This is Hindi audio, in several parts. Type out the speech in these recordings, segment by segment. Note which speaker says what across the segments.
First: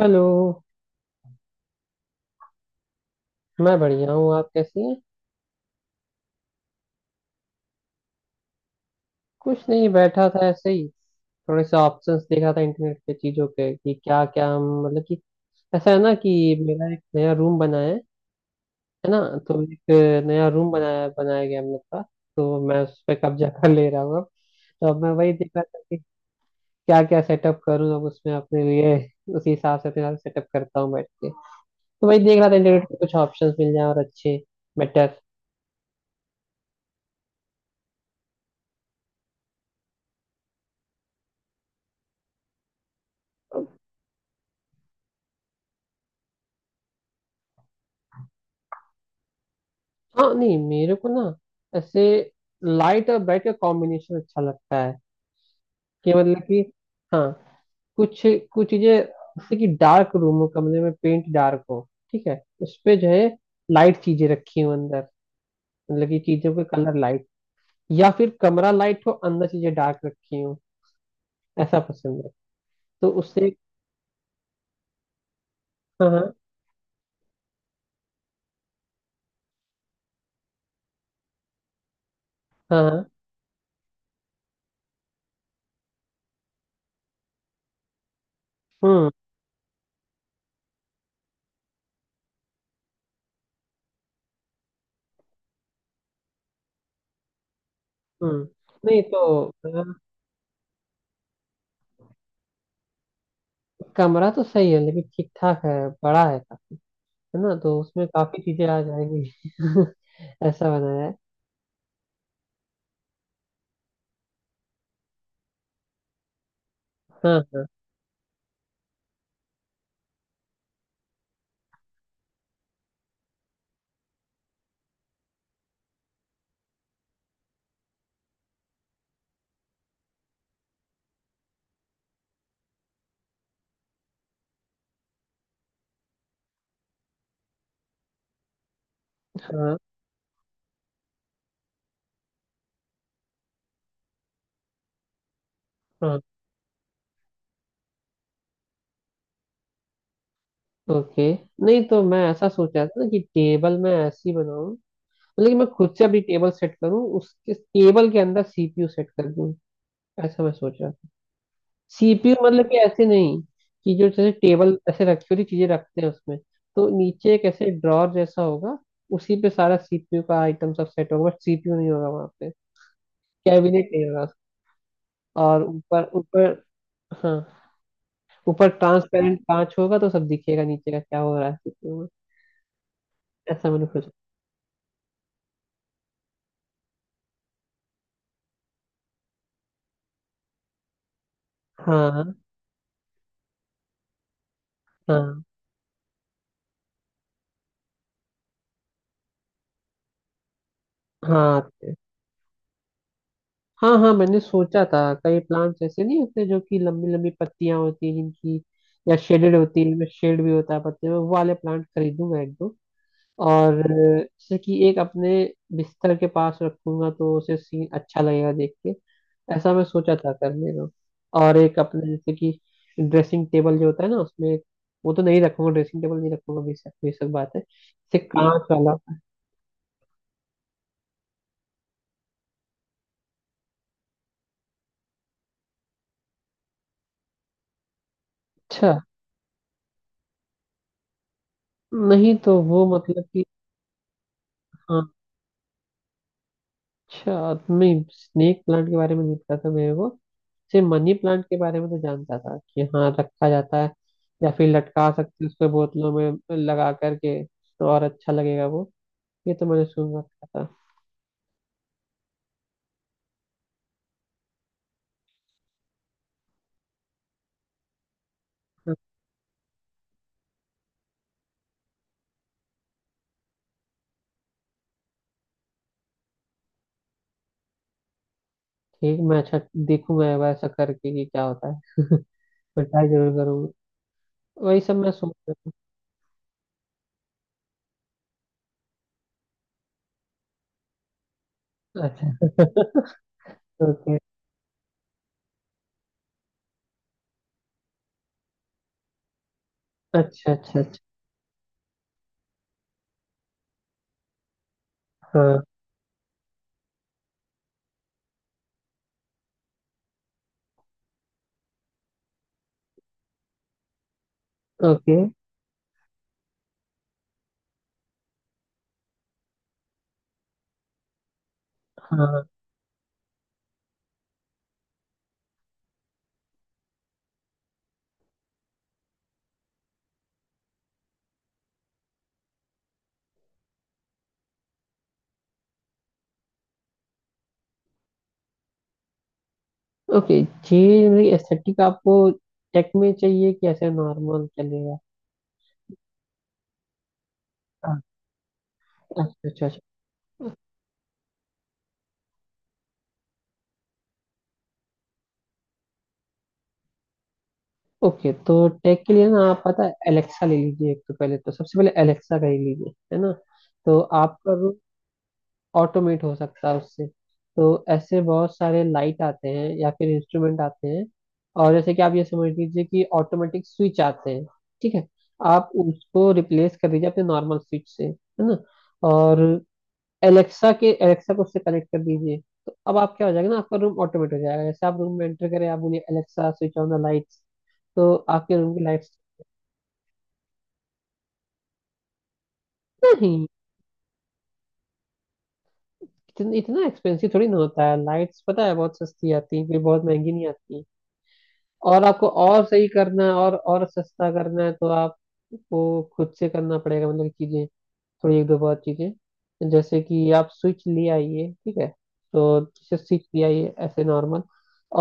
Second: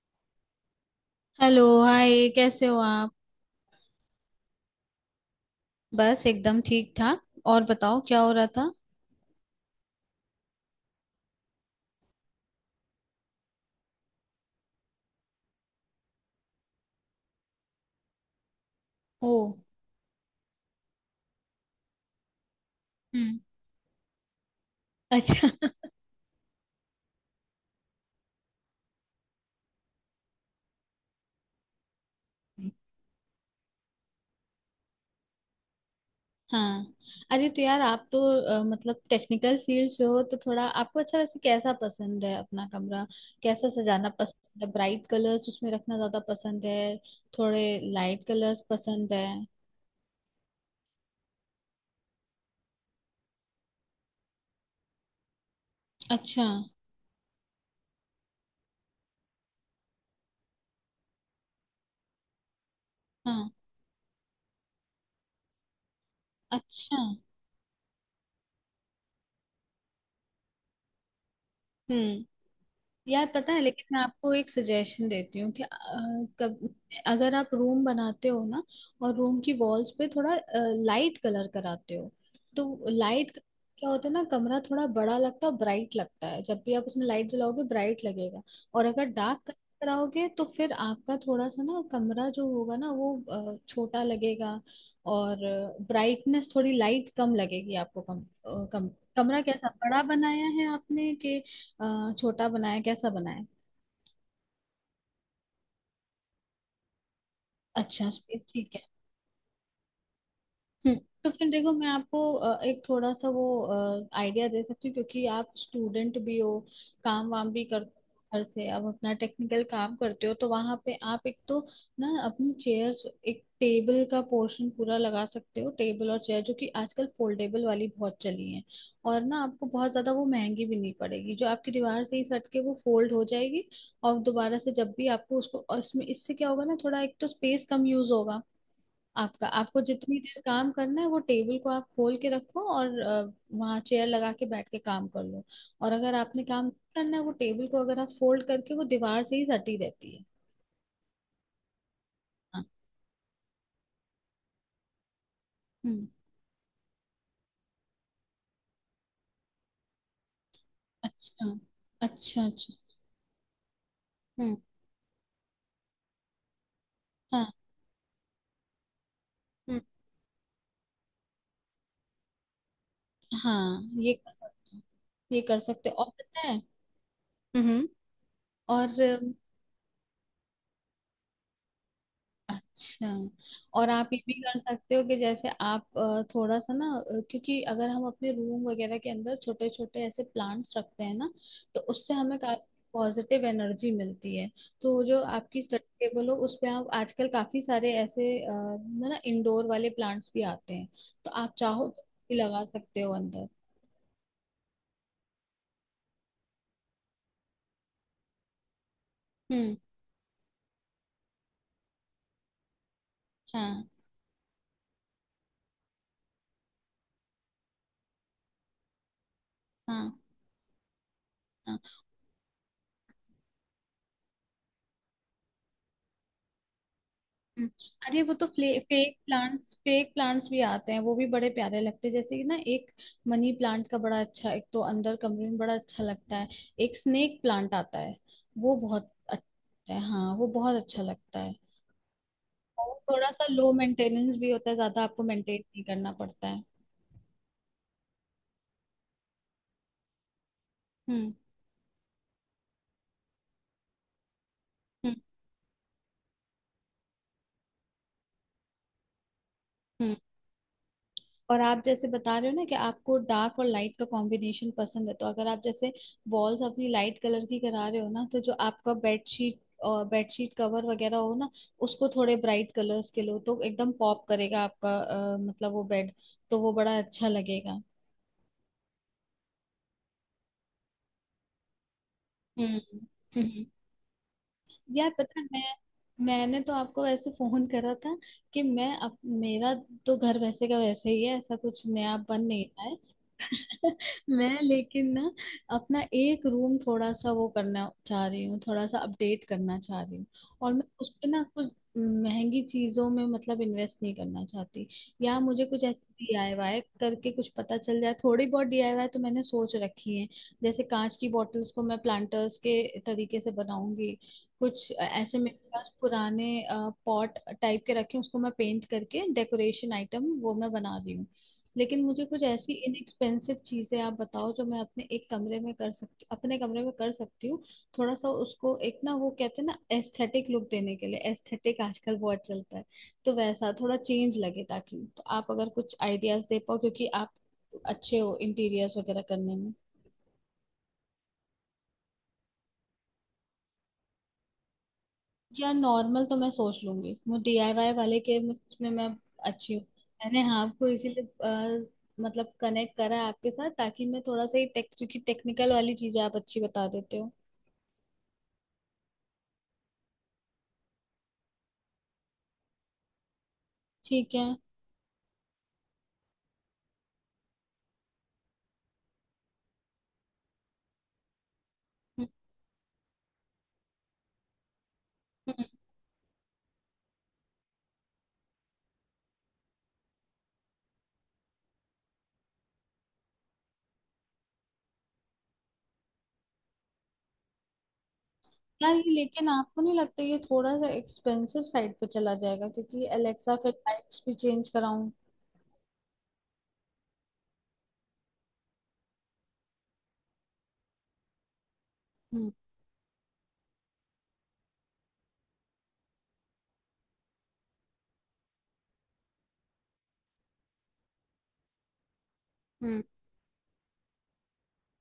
Speaker 1: हेलो।
Speaker 2: Hello, hi. कैसे हो आप?
Speaker 1: मैं बढ़िया हूँ, आप कैसी हैं?
Speaker 2: बस एकदम ठीक ठाक। और बताओ, क्या हो रहा था?
Speaker 1: कुछ नहीं, बैठा था ऐसे ही। थोड़े से ऑप्शंस देखा था इंटरनेट पे चीज़ों पे कि क्या क्या हम, मतलब कि ऐसा है ना कि मेरा एक नया रूम बना है ना?
Speaker 2: ओ।
Speaker 1: तो एक नया रूम बनाया बनाया गया हम लोग का। तो मैं उस पर
Speaker 2: हम्म।
Speaker 1: कब्जा कर ले रहा हूँ अब। तो अब मैं वही देख
Speaker 2: अच्छा।
Speaker 1: रहा था कि क्या क्या सेटअप करूँ अब उसमें अपने लिए, उसी हिसाब से अपने सेटअप करता हूँ बैठ के। तो वही देख रहा था इंटरनेट पे कुछ ऑप्शंस मिल जाए और अच्छे, बेटर।
Speaker 2: हाँ। अरे, तो यार, आप तो मतलब टेक्निकल फील्ड से हो तो थोड़ा आपको अच्छा। वैसे कैसा पसंद है अपना कमरा, कैसा सजाना पसंद है? ब्राइट कलर्स उसमें रखना ज्यादा पसंद है, थोड़े लाइट कलर्स पसंद है?
Speaker 1: हाँ, नहीं मेरे को ना ऐसे लाइट और ब्राइट का कॉम्बिनेशन अच्छा लगता है, कि मतलब
Speaker 2: अच्छा।
Speaker 1: कि हाँ, कुछ कुछ चीजें जैसे कि डार्क रूम हो, कमरे में पेंट डार्क हो, ठीक है, उस पे जो है
Speaker 2: हाँ।
Speaker 1: लाइट चीजें रखी हो अंदर, मतलब कि चीजों के कलर
Speaker 2: अच्छा।
Speaker 1: लाइट, या फिर कमरा लाइट हो अंदर चीजें डार्क रखी हो, ऐसा पसंद
Speaker 2: हम्म।
Speaker 1: है। तो
Speaker 2: यार पता
Speaker 1: उससे
Speaker 2: है, लेकिन मैं आपको एक सजेशन देती हूँ कि अ,
Speaker 1: हाँ हाँ,
Speaker 2: कब अगर आप रूम बनाते हो ना, और रूम की वॉल्स पे थोड़ा लाइट कलर कराते हो, तो
Speaker 1: हाँ हाँ,
Speaker 2: लाइट क्या होता है ना, कमरा थोड़ा बड़ा लगता है, ब्राइट लगता है। जब भी आप उसमें लाइट जलाओगे ब्राइट लगेगा। और अगर
Speaker 1: हम्म
Speaker 2: डार्क कराओगे तो फिर आपका थोड़ा सा ना कमरा जो होगा ना वो छोटा लगेगा। और ब्राइटनेस थोड़ी लाइट कम लगेगी आपको, कम
Speaker 1: हम्म।
Speaker 2: कम।
Speaker 1: नहीं तो
Speaker 2: कमरा कैसा
Speaker 1: अ,
Speaker 2: बड़ा बनाया है आपने, कि छोटा बनाया, कैसा बनाया?
Speaker 1: कमरा तो सही है, लेकिन ठीक ठाक है, बड़ा है ना? तो उसमें
Speaker 2: अच्छा, स्पेस
Speaker 1: काफी चीजें
Speaker 2: ठीक
Speaker 1: आ
Speaker 2: है।
Speaker 1: जाएंगी। ऐसा
Speaker 2: हम्म।
Speaker 1: बनाया है।
Speaker 2: तो फिर देखो, मैं आपको एक थोड़ा सा वो आइडिया दे सकती हूँ। क्योंकि आप स्टूडेंट भी हो, काम वाम
Speaker 1: हाँ
Speaker 2: भी कर घर से अब अपना टेक्निकल काम करते हो, तो वहां पे आप एक तो ना अपनी चेयर्स एक टेबल का पोर्शन पूरा लगा सकते हो। टेबल और चेयर, जो कि आजकल फोल्डेबल वाली बहुत चली है, और ना आपको बहुत ज्यादा वो महंगी भी नहीं पड़ेगी, जो आपकी दीवार से ही सट के वो फोल्ड हो जाएगी। और दोबारा से जब भी आपको उसको, और इसमें इससे क्या होगा ना, थोड़ा एक तो स्पेस कम यूज होगा आपका।
Speaker 1: हाँ
Speaker 2: आपको जितनी देर काम करना है वो टेबल को आप खोल के रखो, और वहाँ चेयर लगा के बैठ के काम कर लो। और अगर
Speaker 1: हाँ।
Speaker 2: आपने काम नहीं करना है वो टेबल को अगर आप फोल्ड करके वो दीवार से ही सटी रहती है।
Speaker 1: ओके। नहीं तो मैं ऐसा
Speaker 2: हाँ।
Speaker 1: सोच रहा था ना कि टेबल मैं ऐसी बनाऊं, मतलब कि मैं खुद से
Speaker 2: हम्म।
Speaker 1: अभी टेबल सेट करूं, उसके टेबल के अंदर सीपीयू सेट कर दूं। ऐसा मैं सोच रहा था।
Speaker 2: अच्छा,
Speaker 1: सीपीयू
Speaker 2: अच्छा,
Speaker 1: मतलब
Speaker 2: अच्छा।
Speaker 1: कि ऐसे नहीं कि जो जैसे
Speaker 2: हम्म।
Speaker 1: टेबल ऐसे रखी हुई चीजें रखते हैं उसमें। तो नीचे एक
Speaker 2: हाँ।
Speaker 1: ऐसे ड्रॉर जैसा होगा, उसी पे सारा
Speaker 2: हम्म।
Speaker 1: सीपीयू का आइटम सब सेट होगा, बट सीपीयू नहीं होगा वहां पे,
Speaker 2: हाँ,
Speaker 1: कैबिनेट नहीं
Speaker 2: ये
Speaker 1: होगा।
Speaker 2: कर सकते हो, ये कर
Speaker 1: और
Speaker 2: सकते हो,
Speaker 1: ऊपर
Speaker 2: और पता है।
Speaker 1: ऊपर हाँ,
Speaker 2: हम्म।
Speaker 1: ऊपर
Speaker 2: और
Speaker 1: ट्रांसपेरेंट कांच होगा, तो सब दिखेगा नीचे का क्या हो रहा है किचन में।
Speaker 2: अच्छा,
Speaker 1: ऐसा मैंने
Speaker 2: और आप
Speaker 1: सोचा।
Speaker 2: ये भी कर सकते हो कि जैसे आप थोड़ा सा ना क्योंकि अगर हम अपने रूम वगैरह के अंदर छोटे छोटे ऐसे प्लांट्स रखते हैं ना, तो उससे
Speaker 1: हाँ
Speaker 2: हमें काफी पॉजिटिव एनर्जी मिलती है। तो जो
Speaker 1: हाँ
Speaker 2: आपकी स्टडी टेबल हो उस पे, आप आजकल काफी सारे ऐसे ना इंडोर वाले प्लांट्स भी आते हैं, तो आप
Speaker 1: हाँ
Speaker 2: चाहो तो भी लगा सकते हो अंदर।
Speaker 1: हाँ हाँ, मैंने सोचा था कई प्लांट्स ऐसे नहीं होते जो कि लंबी लंबी पत्तियां होती हैं जिनकी, या शेडेड
Speaker 2: हम्म।
Speaker 1: होती है, इनमें शेड भी होता है पत्ते में, वो वाले प्लांट खरीदूंगा एक दो। और
Speaker 2: हाँ
Speaker 1: जैसे कि एक अपने बिस्तर के पास रखूंगा तो उसे सीन अच्छा लगेगा देख के। ऐसा मैं
Speaker 2: हाँ
Speaker 1: सोचा था करने का। और एक
Speaker 2: हाँ।
Speaker 1: अपने जैसे कि ड्रेसिंग टेबल जो होता है ना, उसमें वो तो नहीं रखूंगा, ड्रेसिंग टेबल नहीं रखूंगा, बेशक बेशक बात है,
Speaker 2: हम्म।
Speaker 1: जैसे
Speaker 2: अरे, वो तो
Speaker 1: कांच वाला।
Speaker 2: फेक प्लांट्स, फेक प्लांट्स भी आते हैं। वो भी बड़े प्यारे लगते हैं, जैसे कि ना एक मनी प्लांट का बड़ा अच्छा, एक तो अंदर कमरे में बड़ा अच्छा लगता है। एक स्नेक प्लांट आता है, वो
Speaker 1: अच्छा
Speaker 2: बहुत अच्छा है। हाँ, वो बहुत अच्छा लगता है।
Speaker 1: नहीं, तो वो
Speaker 2: और
Speaker 1: मतलब
Speaker 2: थोड़ा
Speaker 1: कि
Speaker 2: सा लो मेंटेनेंस भी होता है,
Speaker 1: हाँ,
Speaker 2: ज्यादा आपको मेंटेन नहीं करना पड़ता है।
Speaker 1: अच्छा नहीं स्नेक प्लांट के बारे में नहीं पता था मेरे को, सिर्फ मनी
Speaker 2: हम्म।
Speaker 1: प्लांट के बारे में तो जानता था कि हाँ रखा जाता है, या फिर लटका
Speaker 2: हम्म।
Speaker 1: सकते हैं उसको बोतलों में लगा करके तो और अच्छा लगेगा वो। ये तो मैंने
Speaker 2: हम्म।
Speaker 1: सुन रखा था।
Speaker 2: और आप जैसे बता रहे हो ना कि आपको डार्क और लाइट का कॉम्बिनेशन पसंद है, तो अगर आप जैसे वॉल्स अपनी लाइट कलर की करा रहे हो ना, तो जो
Speaker 1: हाँ,
Speaker 2: आपका बेडशीट और बेडशीट कवर वगैरह हो ना, उसको थोड़े ब्राइट कलर्स के लो तो एकदम पॉप करेगा आपका मतलब वो बेड। तो वो बड़ा अच्छा लगेगा।
Speaker 1: ठीक, मैं अच्छा देखूंगा एक बार ऐसा करके कि क्या होता है।
Speaker 2: हम्म।
Speaker 1: मैं ट्राई जरूर
Speaker 2: हम्म।
Speaker 1: करूंगा। वही सब
Speaker 2: यार
Speaker 1: मैं
Speaker 2: पता है,
Speaker 1: सोच
Speaker 2: मैं, मैंने तो आपको वैसे फोन करा था कि मैं, अब मेरा तो घर वैसे का वैसे ही है, ऐसा कुछ
Speaker 1: रहा
Speaker 2: नया
Speaker 1: था।
Speaker 2: बन नहीं रहा है।
Speaker 1: अच्छा। ओके।
Speaker 2: मैं लेकिन ना अपना एक रूम थोड़ा सा वो करना चाह रही हूँ, थोड़ा सा अपडेट करना चाह रही हूँ।
Speaker 1: अच्छा
Speaker 2: और
Speaker 1: अच्छा
Speaker 2: मैं
Speaker 1: अच्छा।
Speaker 2: उस पे ना कुछ महंगी चीजों में मतलब इन्वेस्ट नहीं करना चाहती, या
Speaker 1: हाँ।
Speaker 2: मुझे कुछ ऐसे डीआईवाई करके कुछ पता चल जाए, थोड़ी बहुत डीआईवाई तो मैंने सोच रखी है। जैसे कांच की बॉटल्स को मैं प्लांटर्स के तरीके से बनाऊंगी, कुछ
Speaker 1: ओके।
Speaker 2: ऐसे मेरे पास पुराने पॉट टाइप के रखे हैं, उसको मैं पेंट करके डेकोरेशन आइटम वो मैं बना रही हूँ। लेकिन मुझे
Speaker 1: हाँ।
Speaker 2: कुछ ऐसी इनएक्सपेंसिव चीजें आप बताओ जो मैं अपने एक कमरे में कर सकती, अपने कमरे में कर सकती हूँ। थोड़ा सा उसको एक ना, वो कहते हैं ना, एस्थेटिक लुक देने के लिए। एस्थेटिक आजकल बहुत चलता है, तो वैसा थोड़ा चेंज लगे ताकि। तो आप अगर कुछ आइडियाज दे पाओ क्योंकि आप अच्छे हो इंटीरियर्स वगैरह करने में।
Speaker 1: ओके। जी, एस्थेटिक आपको टेक में चाहिए कि ऐसे नॉर्मल चलेगा?
Speaker 2: यार नॉर्मल तो मैं सोच लूंगी, मैं डीआईवाई
Speaker 1: हाँ,
Speaker 2: वाले के में मैं
Speaker 1: अच्छा अच्छा
Speaker 2: अच्छी
Speaker 1: अच्छा।
Speaker 2: हूँ। मैंने हाँ आपको इसीलिए मतलब कनेक्ट करा है आपके साथ, ताकि मैं थोड़ा सा ही टेक क्योंकि टेक्निकल वाली चीजें आप अच्छी बता देते हो।
Speaker 1: ओके, तो टेक के लिए ना आप पता है एलेक्सा ले लीजिए, एक तो पहले तो सबसे पहले एलेक्सा का ही लीजिए, है ना? तो
Speaker 2: ठीक है।
Speaker 1: आपका
Speaker 2: हम्म।
Speaker 1: रूम ऑटोमेट हो सकता है उससे। तो ऐसे बहुत सारे लाइट आते हैं या फिर इंस्ट्रूमेंट आते हैं, और जैसे कि आप ये समझ लीजिए कि ऑटोमेटिक स्विच आते हैं, ठीक है।
Speaker 2: हम्म।
Speaker 1: आप उसको रिप्लेस कर दीजिए अपने नॉर्मल स्विच से, है ना? और एलेक्सा को उससे कनेक्ट कर दीजिए। तो अब आप, क्या हो जाएगा ना, आपका रूम ऑटोमेट हो जाएगा। जैसे आप रूम में एंटर करें, आप बोलिए Alexa switch on the lights, तो आपके रूम की
Speaker 2: यार ये,
Speaker 1: लाइट्स।
Speaker 2: लेकिन आपको नहीं लगता ये थोड़ा सा एक्सपेंसिव साइड पे चला जाएगा क्योंकि
Speaker 1: नहीं,
Speaker 2: एलेक्सा फिर लाइट्स भी चेंज कराऊं?
Speaker 1: इतना इतना एक्सपेंसिव थोड़ी ना होता है, लाइट्स पता है बहुत सस्ती आती है, कोई बहुत महंगी नहीं आती। और आपको
Speaker 2: हम्म।
Speaker 1: और सही करना है और सस्ता करना है तो आपको खुद से करना पड़ेगा, मतलब चीजें थोड़ी, एक दो बहुत चीजें जैसे कि आप स्विच ले आइए, ठीक है? तो जैसे
Speaker 2: हम्म।
Speaker 1: स्विच ले आइए ऐसे नॉर्मल,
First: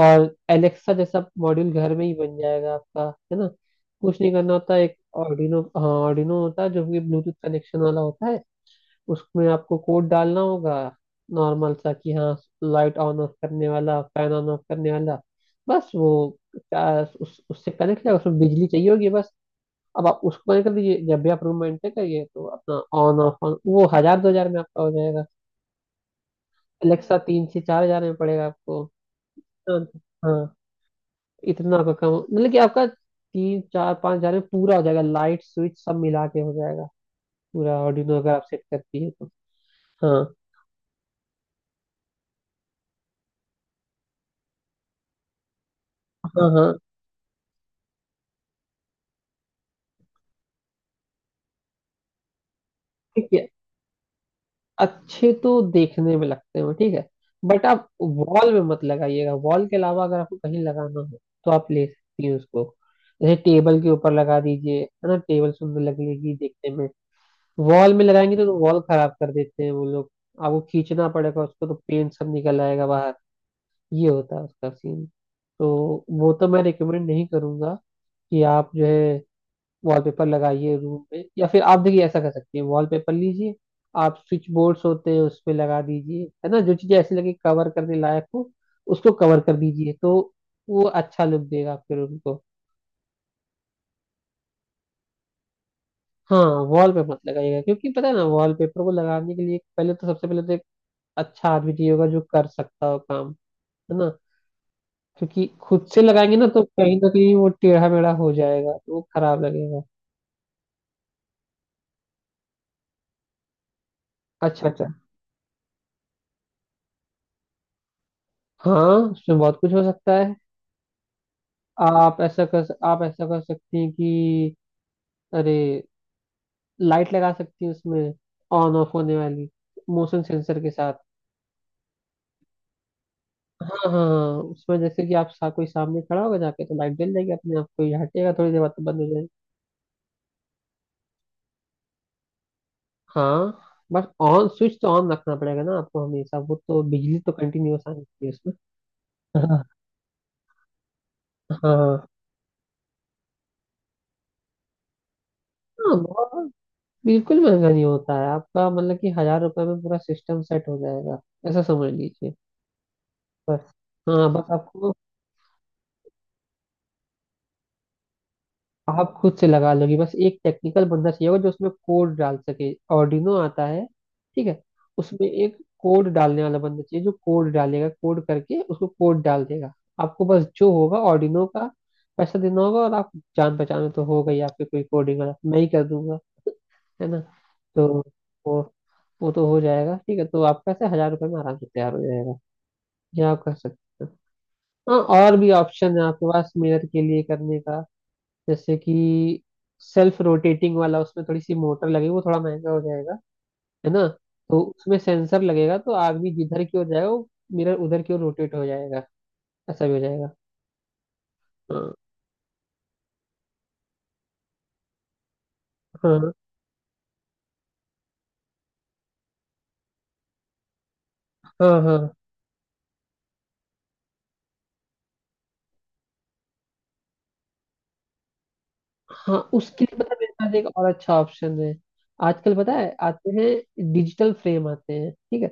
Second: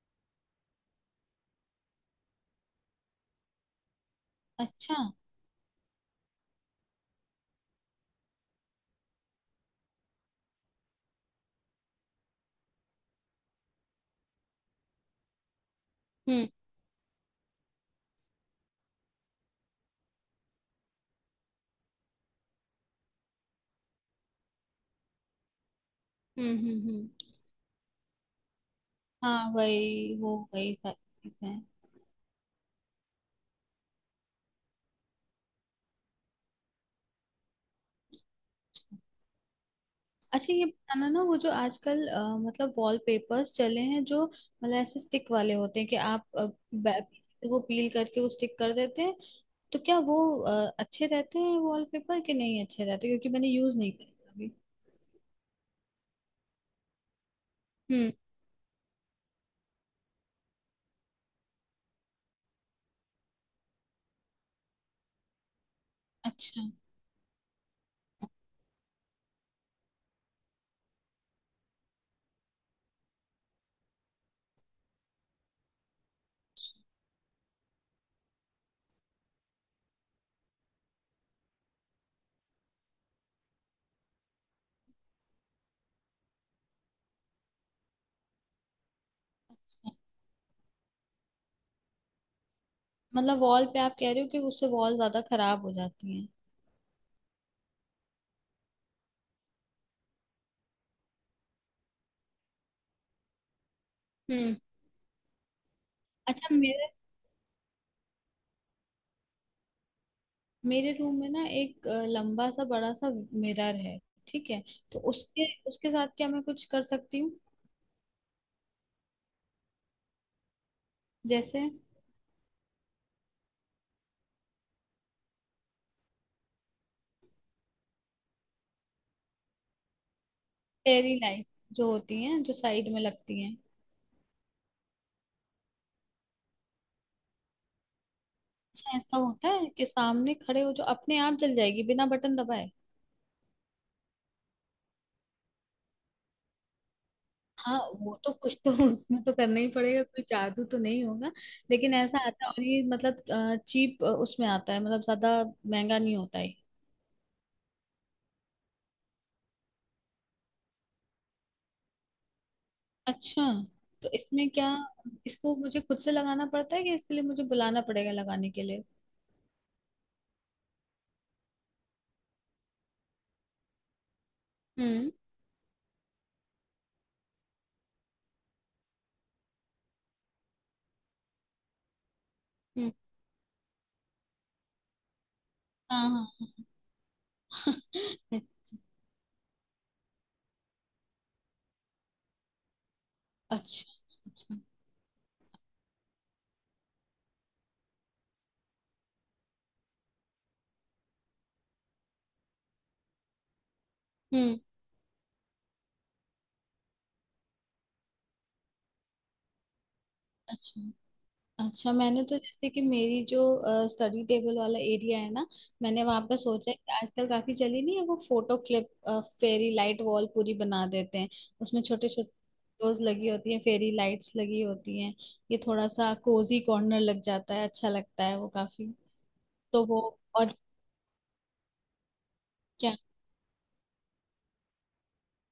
Speaker 1: और एलेक्सा जैसा मॉड्यूल घर में ही बन जाएगा आपका, है ना? कुछ नहीं करना होता, एक
Speaker 2: अच्छा।
Speaker 1: ऑर्डिनो, हाँ, ऑर्डिनो होता है जो कि ब्लूटूथ कनेक्शन वाला होता है, उसमें आपको कोड डालना होगा नॉर्मल सा, कि हाँ लाइट ऑन ऑफ करने वाला, फैन ऑन ऑफ करने वाला। बस वो
Speaker 2: हम्म।
Speaker 1: आ, उस उससे कनेक्ट है, उसमें बिजली चाहिए होगी बस। अब आप उसको कनेक्ट कर दीजिए, जब भी आप रूम में एंटर करिए तो अपना ऑन ऑफ ऑन, वो हजार दो हजार में आपका हो जाएगा।
Speaker 2: हम्म। हम्म।
Speaker 1: Alexa
Speaker 2: हम्म।
Speaker 1: तीन से चार हजार में पड़ेगा आपको।
Speaker 2: हाँ,
Speaker 1: हाँ
Speaker 2: वही वो
Speaker 1: हाँ,
Speaker 2: वही सारी चीजें।
Speaker 1: इतना आपका कम, मतलब कि आपका तीन चार पाँच हजार में पूरा हो जाएगा, लाइट स्विच सब मिला के हो जाएगा, पूरा ऑर्डिनो अगर आप सेट करती है तो। हाँ
Speaker 2: अच्छा, ये बताना ना, वो जो आजकल मतलब वॉलपेपर्स चले हैं, जो मतलब ऐसे स्टिक वाले होते हैं कि आप
Speaker 1: हाँ हाँ।
Speaker 2: बै- वो पील करके वो स्टिक कर देते हैं। तो क्या वो अच्छे रहते हैं वॉलपेपर के, नहीं अच्छे रहते,
Speaker 1: ठीक
Speaker 2: क्योंकि
Speaker 1: है।
Speaker 2: मैंने यूज नहीं करे अभी?
Speaker 1: अच्छे तो देखने में लगते हो, ठीक है, बट आप
Speaker 2: हम्म।
Speaker 1: वॉल में मत लगाइएगा। वॉल के अलावा अगर आपको कहीं लगाना हो तो आप ले सकती हैं उसको, जैसे टेबल के ऊपर लगा दीजिए, है ना, टेबल सुंदर लगेगी
Speaker 2: अच्छा,
Speaker 1: देखने में। वॉल में लगाएंगे तो वॉल खराब कर देते हैं वो लोग, आपको खींचना पड़ेगा उसको तो पेंट सब निकल आएगा बाहर, ये होता है उसका सीन। तो वो तो मैं रिकमेंड नहीं करूंगा कि आप जो है वॉलपेपर लगाइए रूम पे। या फिर आप देखिए ऐसा कर सकती हैं, वॉलपेपर लीजिए, आप स्विच बोर्ड्स होते हैं उस पे लगा दीजिए, है ना, जो चीजें ऐसी लगे कवर करने लायक हो उसको कवर कर
Speaker 2: अच्छा।
Speaker 1: दीजिए, तो वो अच्छा लुक देगा आपके रूम को।
Speaker 2: मतलब वॉल पे आप कह रहे हो कि उससे वॉल ज्यादा खराब हो जाती है?
Speaker 1: हाँ, वॉल पे मत लगाइएगा, क्योंकि पता है ना वॉलपेपर को लगाने के लिए पहले तो सबसे पहले तो एक अच्छा आदमी चाहिए होगा जो कर सकता हो काम, है ना?
Speaker 2: हम्म।
Speaker 1: क्योंकि खुद से लगाएंगे ना
Speaker 2: अच्छा,
Speaker 1: तो
Speaker 2: मेरे
Speaker 1: कहीं ना कहीं वो टेढ़ा मेढ़ा हो जाएगा तो वो खराब लगेगा।
Speaker 2: मेरे रूम में ना एक लंबा सा बड़ा सा मिरर है, ठीक है?
Speaker 1: अच्छा अच्छा।
Speaker 2: तो उसके उसके साथ क्या मैं कुछ कर सकती हूँ,
Speaker 1: हाँ, उसमें बहुत कुछ हो सकता है।
Speaker 2: जैसे
Speaker 1: आप ऐसा कर सकती हैं कि अरे, लाइट लगा सकती हैं उसमें, ऑन ऑफ होने वाली, मोशन सेंसर के साथ।
Speaker 2: फेरी लाइट्स जो होती हैं जो साइड में लगती हैं?
Speaker 1: हाँ हाँ हाँ, उसमें जैसे कि कोई सामने खड़ा होगा जाके तो लाइट जल जाएगी अपने आप, कोई हटेगा थोड़ी देर बाद तो
Speaker 2: अच्छा,
Speaker 1: बंद हो
Speaker 2: ऐसा
Speaker 1: जाएगी।
Speaker 2: होता है कि सामने खड़े हो जो अपने आप जल जाएगी बिना बटन दबाए?
Speaker 1: हाँ, बस ऑन स्विच तो ऑन रखना पड़ेगा ना आपको हमेशा, वो तो, बिजली तो
Speaker 2: हाँ,
Speaker 1: कंटिन्यूअस आनी
Speaker 2: वो
Speaker 1: चाहिए
Speaker 2: तो
Speaker 1: उसमें।
Speaker 2: कुछ तो उसमें तो करना
Speaker 1: हाँ
Speaker 2: ही पड़ेगा, कोई जादू तो नहीं होगा। लेकिन
Speaker 1: हाँ
Speaker 2: ऐसा आता है, और ये मतलब चीप उसमें आता है, मतलब ज्यादा
Speaker 1: हाँ,
Speaker 2: महंगा नहीं होता
Speaker 1: बहुत
Speaker 2: है?
Speaker 1: बिल्कुल महंगा नहीं होता है आपका, मतलब कि हजार रुपए में पूरा सिस्टम सेट हो जाएगा, ऐसा समझ लीजिए।
Speaker 2: अच्छा,
Speaker 1: बस
Speaker 2: तो
Speaker 1: हाँ,
Speaker 2: इसमें
Speaker 1: बस
Speaker 2: क्या,
Speaker 1: आपको,
Speaker 2: इसको मुझे खुद से लगाना पड़ता है कि इसके लिए मुझे बुलाना पड़ेगा लगाने के लिए?
Speaker 1: आप खुद से लगा लोगे, बस एक टेक्निकल बंदा चाहिए होगा जो उसमें कोड डाल सके, ऑर्डिनो आता है, ठीक है,
Speaker 2: हम्म।
Speaker 1: उसमें एक कोड डालने वाला बंदा चाहिए, जो कोड डालेगा, कोड करके उसको कोड डाल देगा। आपको बस जो होगा ऑर्डिनो का पैसा देना होगा
Speaker 2: हम्म।
Speaker 1: और आप, जान पहचान में तो होगा ही आपके कोई कोडिंग वाला, मैं ही कर
Speaker 2: हाँ
Speaker 1: दूंगा,
Speaker 2: हाँ।
Speaker 1: है ना? तो
Speaker 2: हाँ।
Speaker 1: वो वो तो हो जाएगा, ठीक है, तो आपका से हजार रुपये में आराम से तैयार हो जाएगा, ये आप कर
Speaker 2: अच्छा,
Speaker 1: सकते हैं।
Speaker 2: अच्छा।
Speaker 1: हाँ और भी ऑप्शन है आपके पास मिरर के लिए करने का, जैसे कि सेल्फ रोटेटिंग वाला, उसमें थोड़ी सी मोटर लगेगी, वो थोड़ा महंगा हो जाएगा, है ना?
Speaker 2: हम्म।
Speaker 1: तो उसमें सेंसर लगेगा, तो आदमी जिधर की ओर जाएगा वो मिरर उधर की ओर रोटेट हो जाएगा। ऐसा भी हो जाएगा।
Speaker 2: अच्छा, अच्छा,
Speaker 1: हाँ
Speaker 2: मैंने तो जैसे कि मेरी जो स्टडी टेबल वाला एरिया है ना, मैंने वहां
Speaker 1: हाँ
Speaker 2: पर सोचा है कि आजकल काफी चली नहीं है वो photo clip fairy light wall पूरी बना देते हैं,
Speaker 1: हाँ
Speaker 2: उसमें
Speaker 1: हाँ
Speaker 2: छोटे छोटे फोटोज लगी होती हैं, फेरी लाइट्स लगी होती हैं, ये थोड़ा सा कोजी कॉर्नर लग जाता है, अच्छा लगता है वो काफी।
Speaker 1: हाँ, उसके
Speaker 2: तो
Speaker 1: लिए
Speaker 2: वो
Speaker 1: पता है मेरे पास
Speaker 2: और
Speaker 1: एक और अच्छा ऑप्शन है। आजकल पता है
Speaker 2: क्या?
Speaker 1: आते हैं, डिजिटल फ्रेम आते हैं, ठीक है?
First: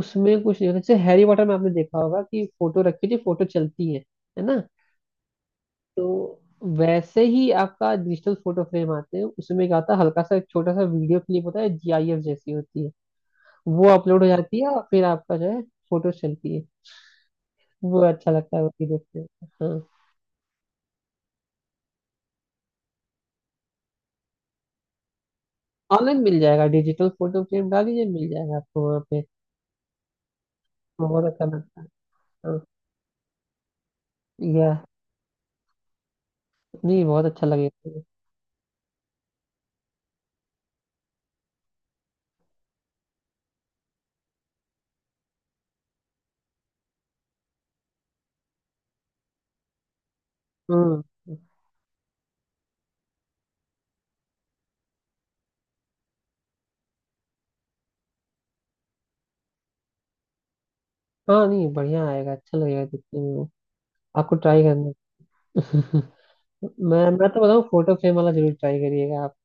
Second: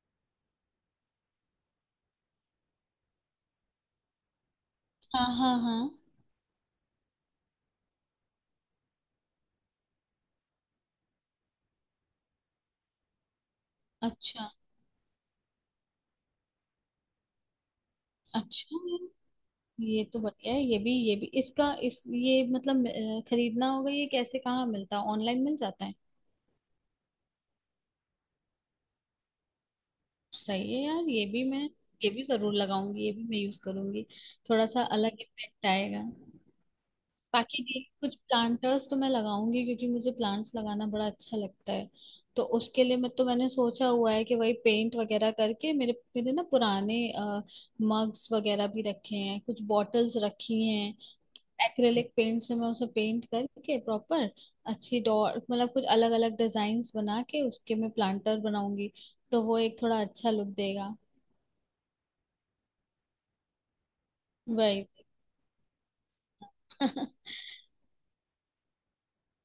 Speaker 1: उसमें कुछ नहीं होता, जैसे हैरी पॉटर में आपने देखा होगा कि फोटो रखी थी, फोटो चलती है ना?
Speaker 2: हाँ हाँ हाँ।
Speaker 1: तो वैसे ही आपका डिजिटल फोटो फ्रेम आते हैं, उसमें क्या होता है हल्का सा एक छोटा सा वीडियो क्लिप होता है, जीआईएफ जैसी होती है, वो अपलोड हो
Speaker 2: अच्छा,
Speaker 1: जाती है और फिर आपका जो है फोटो चलती है। वो अच्छा लगता है, वो
Speaker 2: अच्छा।
Speaker 1: भी देखते हैं। हाँ,
Speaker 2: ये तो बढ़िया है, ये भी इसका इस ये मतलब खरीदना होगा ये? कैसे, कहाँ मिलता है, ऑनलाइन मिल जाता है?
Speaker 1: ऑनलाइन मिल जाएगा, डिजिटल फोटो फ्रेम डाल दीजिए मिल जाएगा आपको वहाँ पे।
Speaker 2: सही है यार,
Speaker 1: बहुत
Speaker 2: ये भी
Speaker 1: अच्छा
Speaker 2: मैं,
Speaker 1: लगता है।
Speaker 2: ये भी जरूर
Speaker 1: हाँ
Speaker 2: लगाऊंगी, ये भी मैं यूज करूंगी। थोड़ा
Speaker 1: या
Speaker 2: सा अलग इफेक्ट आएगा।
Speaker 1: नहीं, बहुत अच्छा
Speaker 2: बाकी ये
Speaker 1: लगेगा।
Speaker 2: कुछ प्लांटर्स तो मैं लगाऊंगी क्योंकि मुझे प्लांट्स लगाना बड़ा अच्छा लगता है। तो उसके लिए मैं, तो मैंने सोचा हुआ है कि वही पेंट वगैरह करके मेरे मेरे ना पुराने मग्स वगैरह भी रखे हैं, कुछ बॉटल्स रखी हैं,
Speaker 1: हम्म।
Speaker 2: एक्रेलिक पेंट से मैं उसे पेंट करके प्रॉपर अच्छी डॉट मतलब कुछ अलग अलग डिजाइन बना के उसके मैं प्लांटर बनाऊंगी। तो वो एक थोड़ा अच्छा लुक देगा।
Speaker 1: हाँ, नहीं बढ़िया आएगा, अच्छा लगेगा देखने में वो। आपको ट्राई
Speaker 2: वही।
Speaker 1: करना। मैं तो बताऊँ, फोटो फ्रेम वाला जरूर ट्राई करिएगा आप,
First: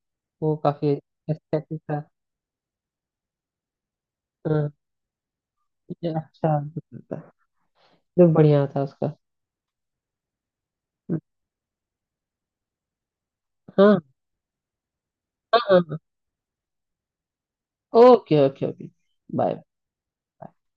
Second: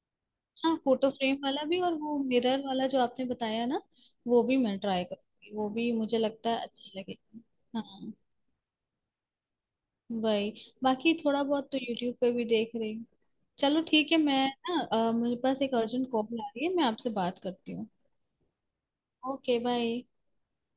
Speaker 1: वो
Speaker 2: हाँ,
Speaker 1: काफी
Speaker 2: फोटो फ्रेम
Speaker 1: अच्छा
Speaker 2: वाला
Speaker 1: चीज
Speaker 2: भी, और
Speaker 1: था।
Speaker 2: वो मिरर वाला जो आपने बताया ना, वो भी
Speaker 1: हाँ
Speaker 2: मैं ट्राई करूंगी, वो भी
Speaker 1: ये
Speaker 2: मुझे लगता
Speaker 1: अच्छा
Speaker 2: है अच्छा लगेगा। हाँ,
Speaker 1: जो बढ़िया था उसका।
Speaker 2: वही। बाकी थोड़ा बहुत तो यूट्यूब पे भी देख रही हूँ। चलो
Speaker 1: हाँ
Speaker 2: ठीक है, मैं ना मेरे
Speaker 1: हाँ
Speaker 2: पास एक
Speaker 1: हाँ।
Speaker 2: अर्जेंट कॉल आ रही है, मैं आपसे बात करती हूँ।
Speaker 1: Okay okay okay.
Speaker 2: Okay,
Speaker 1: bye.
Speaker 2: Bye.